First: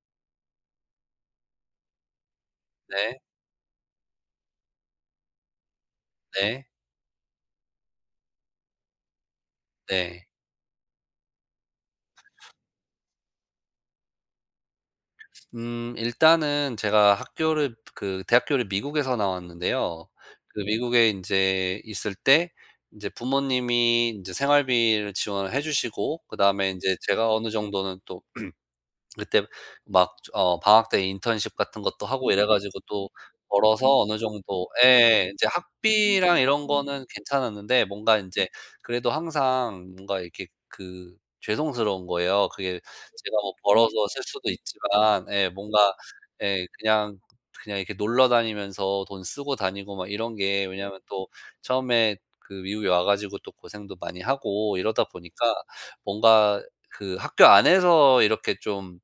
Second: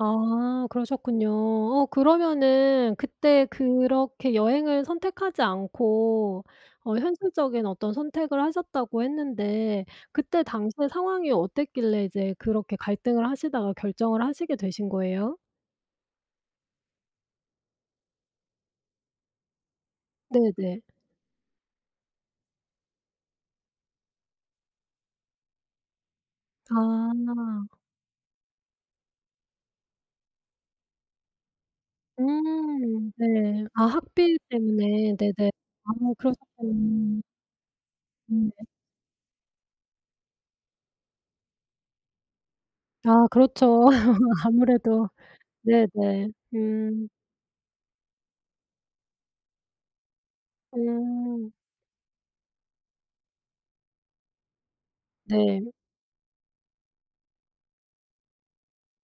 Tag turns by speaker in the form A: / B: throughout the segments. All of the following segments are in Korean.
A: 아. 그러셨군요. 어 그러면은
B: 네.
A: 그때 그렇게 여행을 선택하지 않고
B: 네.
A: 어 현실적인 어떤 선택을 하셨다고 했는데
B: 네.
A: 그때 당시에 상황이 어땠길래 이제 그렇게 갈등을 하시다가 결정을 하시게 되신 거예요?
B: 음. 일단은 제가 학교를 그 대학교를 미국에서 나왔는데요. 그
A: 네네.
B: 미국에 인제 있을 때 인제 부모님이 인제 생활비를 지원을 해 주시고 그다음에 인제 제가 어느
A: 아.
B: 정도는 또 그때 막 저 어 방학 때 인턴십 같은 것도 하고 이래 가지고 또
A: 음. 네. 아
B: 벌어서 어느
A: 학비
B: 정도
A: 때문에.
B: 예. 이제
A: 네네. 아.
B: 학비랑 이런 거는
A: 그러셨구나.
B: 괜찮았는데 뭔가 인제
A: 음 네.
B: 그래도 항상 뭔가 이렇게 그 죄송스러운 거예요. 그게
A: 아
B: 제가 뭐
A: 그렇죠.
B: 벌어서 쓸 수도
A: 아무래도.
B: 있지만 예, 뭔가
A: 네네.
B: 예
A: 음.
B: 그냥 그냥 이렇게 놀러 다니면서 돈 쓰고 다니고 막 이런 게 왜냐하면 또
A: 음.
B: 처음에 그 미국에 와 가지고 또 고생도 많이 하고 이러다 보니까
A: 네.
B: 뭔가 그 학교 안에서 이렇게 좀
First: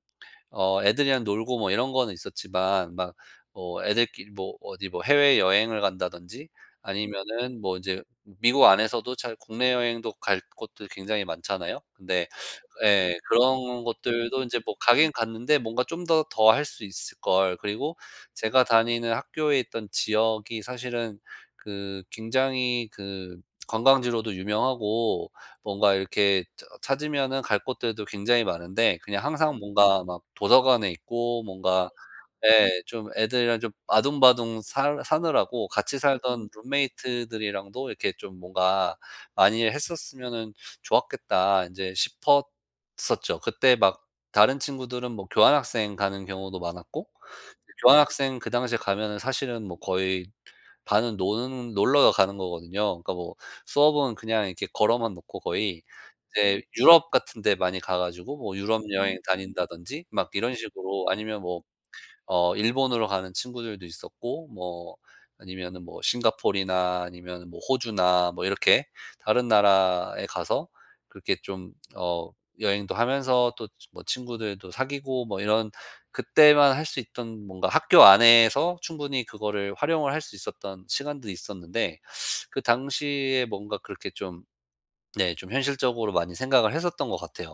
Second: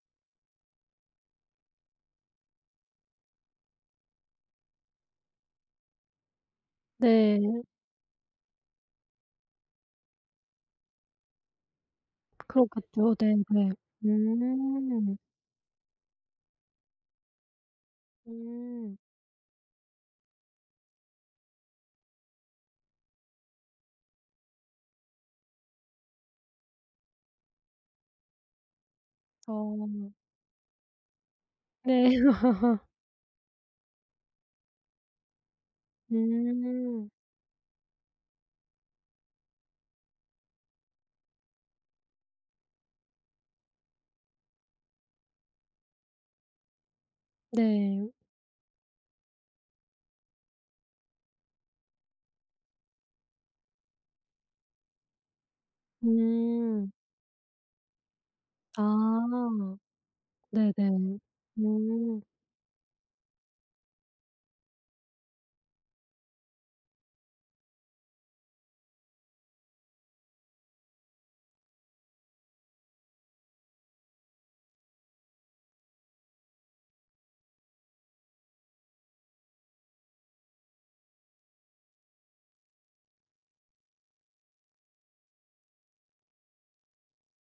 B: 어 애들이랑 놀고 뭐 이런 거는 있었지만 막 뭐 애들끼리 뭐 어디 뭐 해외 여행을 간다든지 아니면은
A: 네.
B: 뭐 이제 미국 안에서도 잘 국내 여행도 갈 곳들 굉장히 많잖아요? 근데
A: 그렇겠죠.
B: 예.
A: 네네.
B: 그런 곳들도 인제 뭐 가긴
A: 음.
B: 갔는데 '뭔가 좀 더 더 할 수 있을걸.' 그리고 제가
A: 음.
B: 다니는 학교에 있던 지역이 사실은 그 굉장히 그 관광지로도 유명하고 뭔가 이렇게 저 찾으면은 갈 곳들도 굉장히 많은데 그냥 항상 뭔가
A: 어.
B: 막 도서관에 있고 뭔가
A: 네.
B: 예, 좀 애들이랑 좀 아등바등 살 사느라고 '같이 살던
A: 음.
B: 룸메이트들이랑도 이렇게 좀 뭔가 많이 했었으면은 좋았겠다.' 인제 싶었었죠. 그때 막 다른 친구들은 뭐 교환학생 가는 경우도 많았고 그
A: 네.
B: 교환학생 그 당시에 가면은 사실은 뭐 거의 반은 노는 놀러 가는 거거든요. 그러니까 뭐 수업은 그냥 이렇게 걸어만 놓고 거의. 이제
A: 음.
B: 유럽 같은 데 많이 가 가지고 뭐 유럽 여행
A: 아.
B: 다닌다든지 막 이런 식으로.
A: 네네.
B: 아니면 뭐
A: 음.
B: 어 일본으로 가는 친구들도 있었고 뭐 아니면은 뭐 싱가폴이나 아니면은 뭐 호주나 뭐 이렇게 다른 나라에 가서 그렇게 좀 어 여행도 하면서 또 지 뭐 친구들도 사귀고 뭐 이런 그때만 할 수 있던 뭔가 학교 안에서 충분히 그거를 활용을 할 수 있었던 시간도 있었는데 그 당시에 뭔가 그렇게 좀 네, 좀 현실적으로 많이 생각을 했었던 것 같아요.